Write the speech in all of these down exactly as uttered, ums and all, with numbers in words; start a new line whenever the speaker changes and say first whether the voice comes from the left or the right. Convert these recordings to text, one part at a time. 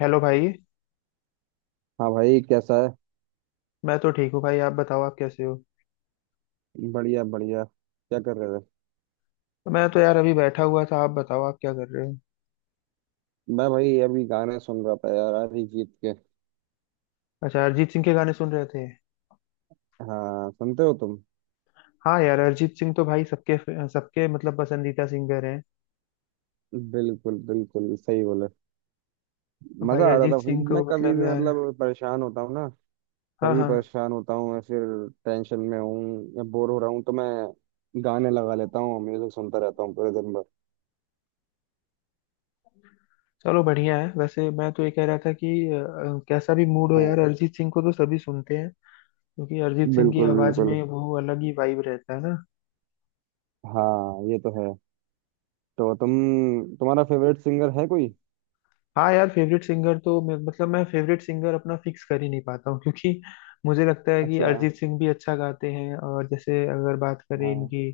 left: Hello भाई।
right: हाँ भाई कैसा है।
left: मैं तो ठीक हूँ भाई, आप बताओ आप कैसे हो।
right: बढ़िया बढ़िया क्या कर रहे थे।
left: मैं तो यार अभी बैठा हुआ था, आप बताओ आप क्या कर रहे हो।
right: मैं भाई अभी गाने सुन रहा था यार अरिजीत के।
left: अच्छा, अरिजीत सिंह के गाने सुन रहे थे।
right: हाँ सुनते हो तुम।
left: हाँ यार, अरिजीत सिंह तो भाई सबके सबके मतलब पसंदीदा सिंगर हैं।
right: बिल्कुल बिल्कुल सही बोले।
left: भाई
right: मजा आ रहा
left: अरिजीत
right: था भाई
left: सिंह को
right: मैं कभी
left: मतलब
right: भी
left: यार,
right: मतलब परेशान होता हूँ ना।
left: हाँ
right: कभी
left: हाँ।
right: परेशान होता हूँ या फिर टेंशन में हूँ या बोर हो रहा हूँ तो मैं गाने लगा लेता हूँ म्यूजिक सुनता रहता हूँ पूरे दिन भर।
left: चलो बढ़िया है। वैसे मैं तो ये कह रहा था कि अ, कैसा भी मूड हो यार,
right: हाँ।
left: अरिजीत सिंह को तो सभी सुनते हैं क्योंकि अरिजीत सिंह की
right: बिल्कुल
left: आवाज
right: बिल्कुल।
left: में वो अलग ही वाइब रहता है ना।
right: हाँ ये तो है। तो तुम तुम्हारा फेवरेट सिंगर है कोई।
left: हाँ यार, फेवरेट सिंगर तो मैं मतलब मैं फेवरेट सिंगर अपना फिक्स कर ही नहीं पाता हूँ क्योंकि मुझे लगता है कि
right: अच्छा।
left: अरिजीत सिंह भी अच्छा गाते हैं, और जैसे अगर बात करें
right: हाँ।
left: इनकी,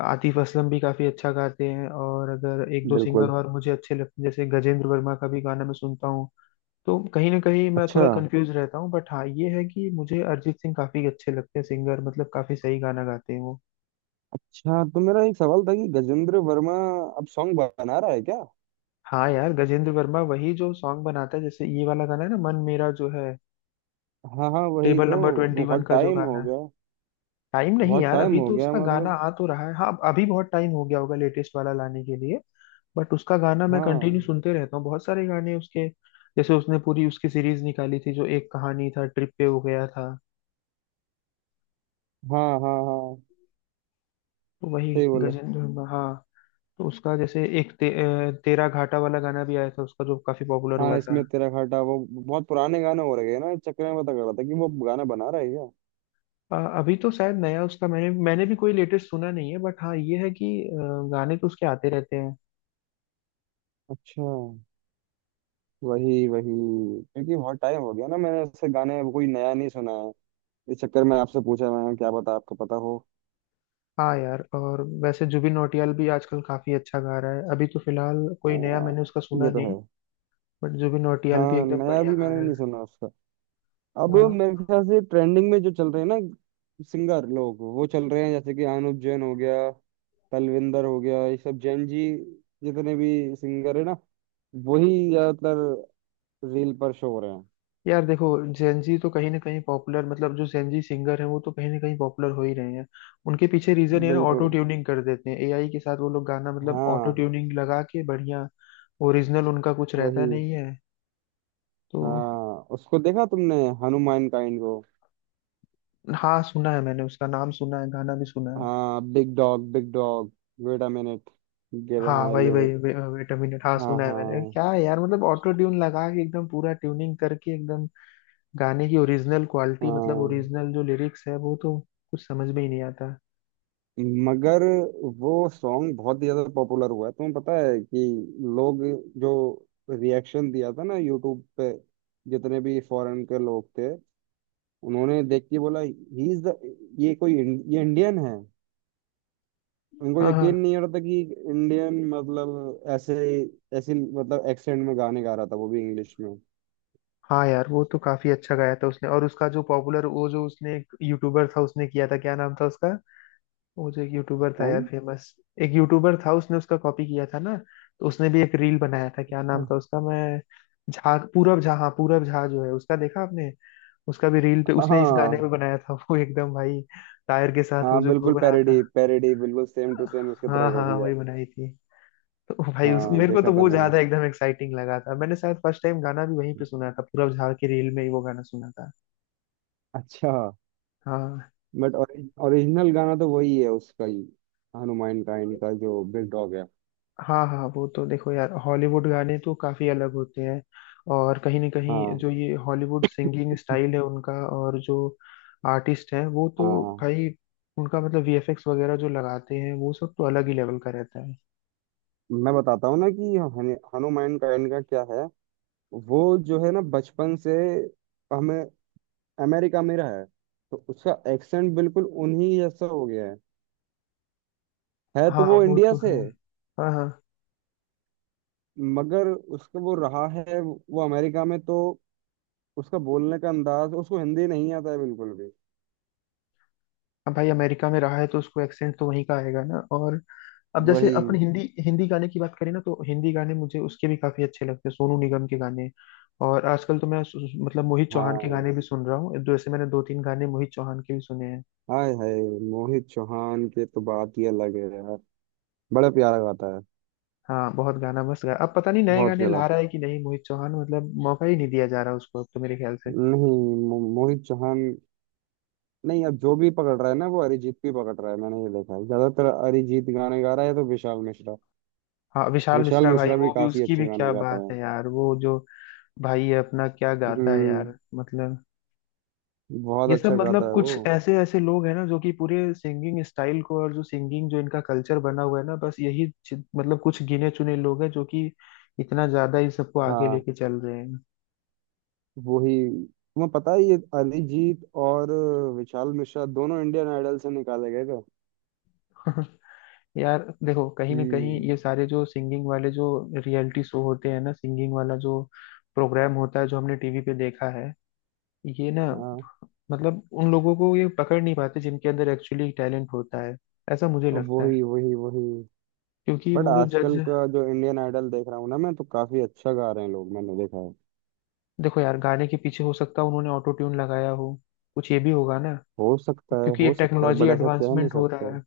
left: आतिफ असलम भी काफी अच्छा गाते हैं। और अगर एक दो सिंगर
right: बिल्कुल।
left: और मुझे अच्छे लगते हैं, जैसे गजेंद्र वर्मा का भी गाना मैं सुनता हूँ। तो कहीं ना कहीं मैं
right: अच्छा
left: थोड़ा कंफ्यूज रहता हूँ, बट हाँ ये है कि मुझे अरिजीत सिंह काफी अच्छे लगते हैं सिंगर, मतलब काफी सही गाना गाते हैं वो।
right: अच्छा तो मेरा एक सवाल था कि गजेंद्र वर्मा अब सॉन्ग बना रहा है क्या।
left: हाँ यार, गजेंद्र वर्मा वही जो सॉन्ग बनाता है। जैसे ये वाला गाना है ना, मन मेरा जो है,
right: हाँ हाँ वही
left: टेबल
right: तो।
left: नंबर ट्वेंटी वन
right: बहुत
left: का जो
right: टाइम
left: गाना
right: हो
left: है।
right: गया।
left: टाइम नहीं
right: बहुत
left: यार,
right: टाइम
left: अभी
right: हो
left: तो
right: गया
left: उसका गाना
right: मतलब।
left: आ तो रहा है। हाँ अभी बहुत टाइम हो गया होगा लेटेस्ट वाला लाने के लिए। बट उसका गाना मैं
right: हाँ
left: कंटिन्यू सुनते रहता हूँ, बहुत सारे गाने उसके। जैसे उसने पूरी उसकी सीरीज निकाली थी, जो एक कहानी था ट्रिप पे हो गया था,
right: हाँ हाँ हाँ।
left: तो वही
right: सही बोले।
left: गजेंद्र। हम्म। हुआ। हाँ। तो उसका जैसे एक ते, अ, तेरा घाटा वाला गाना भी आया था उसका, जो काफी पॉपुलर हुआ
right: हाँ
left: था।
right: इसमें तेरा घाटा वो बहुत पुराने गाने हो रहे हैं ना इस चक्कर में पता कर रहा था कि वो गाना बना रहा है क्या।
left: अ, अभी तो शायद नया उसका मैंने मैंने भी कोई लेटेस्ट सुना नहीं है। बट हाँ ये है कि अ, गाने तो उसके आते रहते हैं।
right: अच्छा। वही वही क्योंकि बहुत टाइम हो गया ना मैंने ऐसे गाने कोई नया नहीं सुना है। इस चक्कर में आपसे पूछा मैंने क्या पता आपको पता हो।
left: हाँ यार, और वैसे जुबिन नौटियाल भी आजकल काफी अच्छा गा रहा है। अभी तो फिलहाल
right: आ,
left: कोई नया मैंने उसका सुना
right: ये तो है।
left: नहीं। बट जुबिन नौटियाल भी
right: हाँ
left: एकदम
right: नया
left: बढ़िया
right: भी
left: गा
right: मैंने
left: रहा
right: नहीं
left: है।
right: सुना उसका। अब
left: हाँ।
right: मेरे ख्याल से ट्रेंडिंग में जो चल रहे हैं ना सिंगर लोग वो चल रहे हैं जैसे कि अनुप जैन हो गया। तलविंदर हो गया ये सब जैन जी जितने भी सिंगर है ना वही ज्यादातर रील पर शो हो रहे हैं।
left: यार देखो, जेनजी तो कहीं ना कहीं पॉपुलर, मतलब जो जेनजी सिंगर हैं वो तो कहीं ना कहीं पॉपुलर हो ही रहे हैं। उनके पीछे रीजन ये ना, ऑटो
right: बिल्कुल।
left: ट्यूनिंग कर देते हैं एआई के साथ वो लोग, गाना मतलब ऑटो
right: हाँ।
left: ट्यूनिंग लगा के बढ़िया, ओरिजिनल उनका कुछ रहता
right: वही।
left: नहीं है। तो
right: हाँ उसको देखा तुमने हनुमान काइंड को।
left: हाँ, सुना है मैंने, उसका नाम सुना है, गाना भी सुना है।
right: हाँ big dog big dog wait a minute give
left: हाँ
right: हाँ
left: वही
right: लिव
left: वही
right: it.
left: Way, wait a minute. हाँ
right: हाँ
left: सुना है मैंने।
right: हाँ
left: क्या है यार मतलब, ऑटो ट्यून लगा के एकदम पूरा ट्यूनिंग करके एकदम गाने की ओरिजिनल क्वालिटी, मतलब
right: हाँ।
left: ओरिजिनल जो लिरिक्स है वो तो कुछ समझ में ही नहीं आता।
right: मगर वो सॉन्ग बहुत ही ज्यादा पॉपुलर हुआ है तुम्हें पता है कि लोग जो रिएक्शन दिया था ना यूट्यूब पे जितने भी फॉरेन के लोग थे उन्होंने देख के बोला ही इज द ये कोई इं- ये इंडियन है। उनको
left: हाँ हाँ।
right: यकीन नहीं हो रहा था कि इंडियन मतलब ऐसे ऐसे मतलब एक्सेंट में गाने गा रहा था वो भी इंग्लिश में।
left: हाँ यार, वो तो काफी अच्छा गाया था उसने। और उसका जो पॉपुलर, वो जो उसने, एक यूट्यूबर था उसने किया था, क्या नाम था उसका। वो जो एक यूट्यूबर था
right: कौन।
left: यार फेमस, एक यूट्यूबर था, उसने उसका कॉपी किया था ना। तो उसने भी एक रील बनाया था, क्या नाम था उसका, मैं, झा, पूरब झा। हाँ पूरब झा जो है, उसका देखा आपने। उसका भी रील पे उसने इस गाने पे
right: हाँ
left: बनाया था, वो एकदम भाई टायर के साथ वो
right: हाँ।
left: जो
right: बिल्कुल
left: घूम रहा था।
right: पैरोडी पैरोडी बिल्कुल सेम
left: हाँ
right: टू सेम उसकी
left: हाँ
right: तरह कर
left: हाँ,
right: दिया।
left: वही बनाई थी। तो भाई उस,
right: हाँ
left: मेरे को
right: देखा
left: तो
right: था
left: वो
right: मैंने।
left: ज्यादा एकदम एक्साइटिंग लगा था। मैंने शायद फर्स्ट टाइम गाना भी वहीं पे सुना था, पूरा झाड़ के रील में ही वो गाना सुना था।
right: अच्छा।
left: हाँ
right: बट ओरिजिनल गाना तो वही है उसका ही हनुमान काइंड का जो बिग डॉग है।
left: हाँ। हाँ वो तो देखो यार, हॉलीवुड गाने तो काफी अलग होते हैं। और कहीं ना कहीं
right: हाँ
left: जो ये हॉलीवुड सिंगिंग स्टाइल है उनका, और जो आर्टिस्ट हैं वो
right: हाँ।
left: तो
right: हाँ।
left: भाई, उनका मतलब वीएफएक्स वगैरह जो लगाते हैं वो सब तो अलग ही लेवल का रहता है।
right: मैं बताता हूँ ना कि हनु- हनुमान काइंड का क्या है। वो जो है ना बचपन से हमें अमेरिका में रहा है तो उसका एक्सेंट बिल्कुल उन्हीं जैसा हो गया है। है तो
left: हाँ
right: वो
left: वो
right: इंडिया
left: तो
right: से।
left: है। हाँ हाँ।
right: मगर उसका वो रहा है वो अमेरिका में तो उसका बोलने का अंदाज उसको हिंदी नहीं आता है बिल्कुल भी।
left: अब भाई अमेरिका में रहा है तो उसको एक्सेंट तो वहीं का आएगा ना। और अब जैसे अपन
right: वही।
left: हिंदी हिंदी गाने की बात करें ना, तो हिंदी गाने मुझे उसके भी काफी अच्छे लगते हैं, सोनू निगम के गाने। और आजकल तो मैं सु- सु- मतलब मोहित चौहान के
right: हाँ।
left: गाने भी सुन रहा हूँ। जैसे मैंने दो तीन गाने मोहित चौहान के भी सुने हैं।
right: हाय हाय मोहित चौहान के तो बात ही अलग है यार बड़ा प्यारा गाता है।
left: हाँ बहुत गाना मस्त गा, अब पता नहीं नए
right: बहुत
left: गाने
right: ज्यादा।
left: ला रहा है कि नहीं मोहित चौहान, मतलब मौका ही नहीं दिया जा रहा उसको अब तो मेरे ख्याल से।
right: नहीं मो, मोहित चौहान। नहीं अब जो भी पकड़ रहा है ना वो अरिजीत भी पकड़ रहा है मैंने ये देखा है ज्यादातर अरिजीत गाने गा रहा है तो विशाल मिश्रा।
left: हाँ विशाल
right: विशाल
left: मिश्रा, भाई
right: मिश्रा भी
left: वो भी,
right: काफी
left: उसकी
right: अच्छे
left: भी
right: गाने
left: क्या
right: गाता
left: बात
right: है।
left: है यार, वो जो भाई है अपना, क्या गाता है
right: हम्म।
left: यार मतलब।
right: बहुत
left: ये सब
right: अच्छा गाता
left: मतलब
right: है वो।
left: कुछ ऐसे ऐसे लोग हैं ना जो कि पूरे सिंगिंग स्टाइल को, और जो सिंगिंग जो इनका कल्चर बना हुआ है ना, बस यही चि- मतलब कुछ गिने चुने लोग हैं जो कि इतना ज्यादा इस सबको आगे
right: हाँ।
left: लेके चल रहे हैं।
right: वही। तुम्हें पता है ये अरिजीत और विशाल मिश्रा दोनों इंडियन आइडल से निकाले गए थे।
left: यार देखो, कहीं ना कहीं
right: हम्म।
left: ये सारे जो सिंगिंग वाले जो रियलिटी शो होते हैं ना, सिंगिंग वाला जो प्रोग्राम होता है जो हमने टीवी पे देखा है ये ना,
right: हाँ।
left: मतलब उन लोगों को ये पकड़ नहीं पाते जिनके अंदर एक्चुअली टैलेंट होता है, ऐसा मुझे लगता है।
right: वही वही वही।
left: क्योंकि
right: बट
left: वो जो जज।
right: आजकल का जो इंडियन आइडल देख रहा हूँ ना मैं तो काफी अच्छा गा रहे हैं लोग मैंने देखा है।
left: देखो यार, गाने के पीछे हो सकता है उन्होंने ऑटो ट्यून लगाया हो, कुछ ये भी होगा ना।
right: हो सकता है
left: क्योंकि ये
right: हो सकता है
left: टेक्नोलॉजी
right: बट ऐसा कह नहीं
left: एडवांसमेंट हो रहा
right: सकते।
left: है।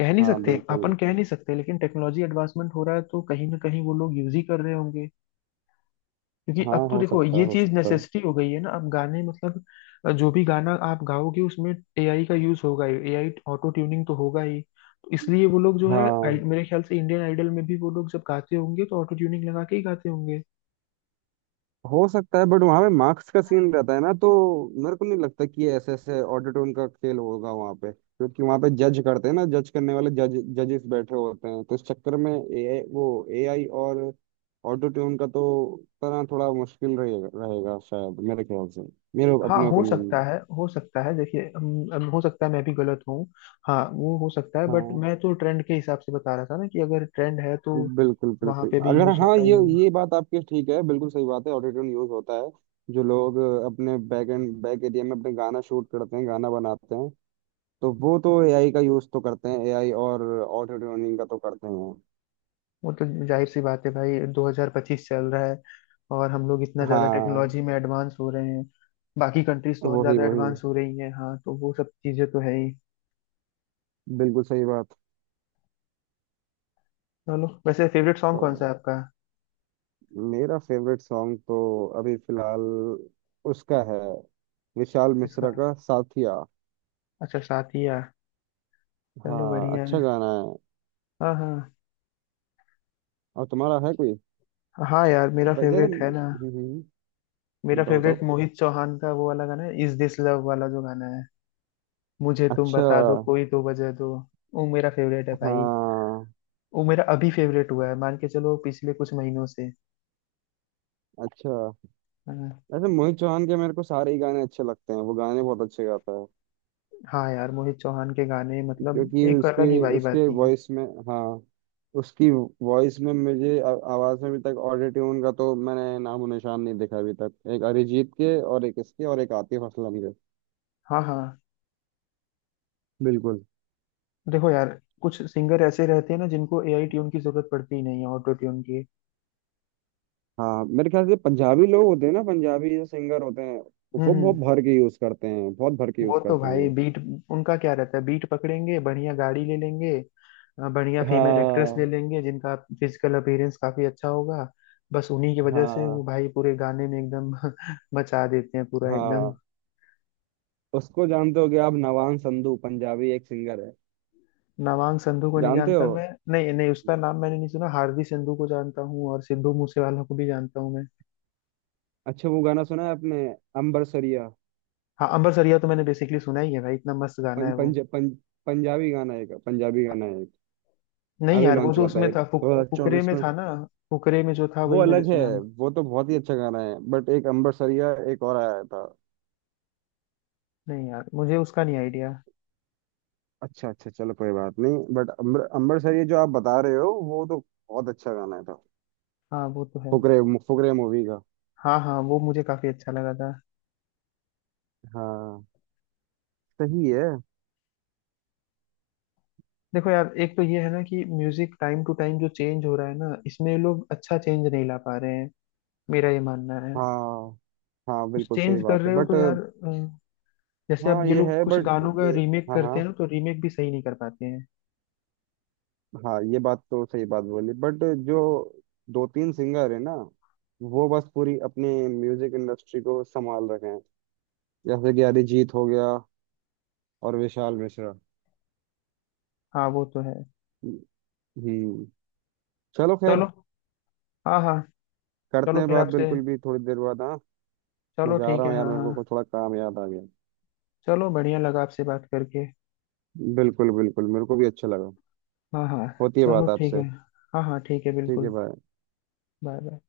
left: कह नहीं
right: हाँ
left: सकते अपन,
right: बिल्कुल।
left: कह नहीं सकते, लेकिन टेक्नोलॉजी एडवांसमेंट हो रहा है तो कहीं ना कहीं वो लोग यूज ही कर रहे होंगे। क्योंकि
right: हाँ
left: अब तो
right: हो
left: देखो,
right: सकता है
left: ये
right: हो
left: चीज
right: सकता है।
left: नेसेसिटी हो गई है ना। अब गाने मतलब अ, जो भी गाना आप गाओगे उसमें एआई का यूज होगा ही, एआई ऑटो ट्यूनिंग तो होगा ही। तो इसलिए वो लोग जो है आई-
right: हाँ
left: मेरे ख्याल से इंडियन आइडल में भी वो लोग जब गाते होंगे तो ऑटो ट्यूनिंग लगा के ही गाते होंगे।
right: हो सकता है बट वहाँ पे मार्क्स का सीन रहता है ना तो मेरे को नहीं लगता कि ये ऐसे ऐसे ऑटोट्यून का खेल होगा वहाँ पे क्योंकि वहाँ पे जज करते हैं ना जज करने वाले जज जजेस बैठे होते हैं तो इस चक्कर में ए वो एआई और ऑटोट्यून का तो तरह थोड़ा मुश्किल रहेगा रहेगा शायद मेरे ख्याल से मेरे
left: हाँ
right: अपने
left: हो
right: ओपिनियन में।
left: सकता है हो सकता है, देखिए अम, अम, हो सकता है मैं भी गलत हूँ। हाँ वो हो सकता है, बट
right: हाँ
left: मैं तो ट्रेंड के हिसाब से बता रहा था ना कि अगर ट्रेंड है तो
right: बिल्कुल
left: वहाँ
right: बिल्कुल
left: पे भी
right: अगर
left: यूज
right: हाँ
left: होता ही
right: ये।
left: होगा।
right: ये बात आपकी ठीक है बिल्कुल सही बात है ऑटोट्यून यूज होता है जो लोग अ, अपने बैक एंड बैक एरिया में अपने गाना शूट करते हैं गाना बनाते हैं तो वो तो एआई का यूज तो करते हैं एआई और ऑटोट्यूनिंग का तो करते हैं।
left: वो तो जाहिर सी बात है भाई, दो हज़ार पच्चीस चल रहा है और हम लोग इतना ज़्यादा
right: हाँ।
left: टेक्नोलॉजी में एडवांस हो रहे हैं। बाकी कंट्रीज तो और
right: वही
left: ज़्यादा
right: वही
left: एडवांस हो रही हैं। हाँ तो वो सब चीज़ें तो है ही।
right: बिल्कुल सही बात।
left: चलो, वैसे फेवरेट
right: अ,
left: सॉन्ग कौन सा है आपका।
right: मेरा फेवरेट सॉन्ग तो अभी फिलहाल उसका है विशाल
left: इसका?
right: मिश्रा का साथिया।
left: अच्छा, साथिया। चलो
right: हाँ
left: बढ़िया
right: अच्छा
left: है।
right: गाना है।
left: हाँ हाँ।
right: और तुम्हारा है कोई।
left: हाँ यार, मेरा
right: ब- जैसे
left: फेवरेट है ना,
right: हम्म हम्म,
left: मेरा
right: बताओ बताओ।
left: फेवरेट मोहित चौहान का वो वाला गाना है, इज दिस लव वाला जो गाना है। मुझे तुम
right: अच्छा।
left: बता दो कोई तो वजह दो, वो मेरा फेवरेट है भाई।
right: हाँ।
left: वो मेरा अभी फेवरेट हुआ है, मान के चलो पिछले कुछ महीनों से।
right: अच्छा।
left: हाँ।
right: ऐसे मोहित चौहान के मेरे को सारे ही गाने अच्छे लगते हैं वो गाने बहुत अच्छे गाता है।
left: हाँ यार, मोहित चौहान के गाने मतलब
right: क्योंकि
left: एक
right: उसके
left: अलग ही वाइब
right: उसके
left: आती है।
right: वॉइस में। हाँ। उसकी वॉइस में मुझे आ- आवाज में अभी तक ऑटो ट्यून का तो मैंने नामो निशान नहीं देखा अभी तक एक अरिजीत के और एक इसके और एक आतिफ असलम के।
left: हाँ हाँ।
right: बिल्कुल।
left: देखो यार, कुछ सिंगर ऐसे रहते हैं ना जिनको एआई ट्यून की जरूरत पड़ती ही नहीं है, ऑटो ट्यून की।
right: हाँ मेरे ख्याल से पंजाबी लोग होते हैं ना पंजाबी जो सिंगर होते हैं
left: हम्म
right: वो बहुत
left: हम्म।
right: भर के यूज करते हैं बहुत भर के
left: वो
right: यूज
left: तो
right: करते हैं
left: भाई
right: वो।
left: बीट, उनका क्या रहता है, बीट पकड़ेंगे, बढ़िया गाड़ी ले लेंगे, अ, बढ़िया फीमेल एक्ट्रेस ले
right: हाँ
left: लेंगे जिनका फिजिकल अपीयरेंस काफी अच्छा होगा। बस उन्हीं की वजह से वो
right: हाँ
left: भाई पूरे गाने में एकदम मचा देते हैं, पूरा एकदम।
right: हाँ उसको जानते होगे आप नवान संधू पंजाबी एक सिंगर है।
left: नवांग संधू को नहीं
right: जानते
left: जानता
right: हो।
left: मैं, नहीं नहीं उसका नाम मैंने नहीं सुना। हार्दी संधू को जानता हूँ और सिद्धू मूसेवाला को भी जानता हूँ मैं।
right: अच्छा वो गाना सुना है आपने अंबरसरिया।
left: हाँ अंबर सरिया तो मैंने बेसिकली सुना ही है भाई, इतना मस्त गाना
right: पं,
left: है वो।
right: पंज, पंज, पंजाबी गाना है एक पंजाबी गाना है एक
left: नहीं
right: अभी
left: यार, वो
right: लॉन्च
left: जो
right: हुआ था
left: उसमें
right: एक
left: था फुक,
right: दो हजार
left: फुकरे
right: चौबीस
left: में
right: में।
left: था ना। फुकरे में जो था
right: वो
left: वही मैंने
right: अलग है।
left: सुना।
right: वो तो बहुत ही अच्छा गाना है बट एक अंबरसरिया एक और आया था।
left: नहीं यार मुझे उसका नहीं आइडिया।
right: अच्छा अच्छा चलो कोई बात नहीं बट अंबर अंबरसरिया जो आप बता रहे हो वो तो बहुत अच्छा गाना था।
left: हाँ वो तो है।
right: फुकरे फुकरे मूवी का।
left: हाँ हाँ, वो मुझे काफी अच्छा लगा था।
right: हाँ। सही है।
left: देखो यार, एक तो ये है ना कि म्यूजिक टाइम टू टाइम जो चेंज हो रहा है ना, इसमें ये लोग अच्छा चेंज नहीं ला पा रहे हैं, मेरा ये मानना है।
right: हाँ हाँ
left: कुछ
right: बिल्कुल सही
left: चेंज कर
right: बात है
left: रहे हो
right: बट।
left: तो यार अ, जैसे अब
right: हाँ
left: ये
right: ये
left: लोग
right: है
left: कुछ
right: बट।
left: गानों का रीमेक
right: हाँ
left: करते
right: हाँ।
left: हैं ना, तो रीमेक भी सही नहीं कर पाते हैं।
right: हाँ ये बात तो सही बात बोली बट जो दो तीन सिंगर है ना वो बस पूरी अपनी म्यूजिक इंडस्ट्री को संभाल रखे हैं जैसे कि अरिजीत हो गया और विशाल मिश्रा।
left: हाँ वो तो है।
right: हम्म। चलो खैर
left: चलो, हाँ हाँ।
right: करते
left: चलो
right: हैं
left: फिर
right: बात
left: आपसे,
right: बिल्कुल भी थोड़ी देर बाद हाँ। मैं
left: चलो
right: जा
left: ठीक
right: रहा
left: है,
right: हूँ यार
left: हाँ
right: मेरे
left: हाँ।
right: को कुछ थोड़ा काम याद आ गया।
left: चलो बढ़िया लगा आपसे बात करके।
right: बिल्कुल बिल्कुल मेरे को भी अच्छा लगा।
left: हाँ हाँ।
right: होती है
left: चलो
right: बात
left: ठीक है,
right: आपसे।
left: हाँ हाँ ठीक है
right: ठीक है
left: बिल्कुल।
right: भाई।
left: Bye bye.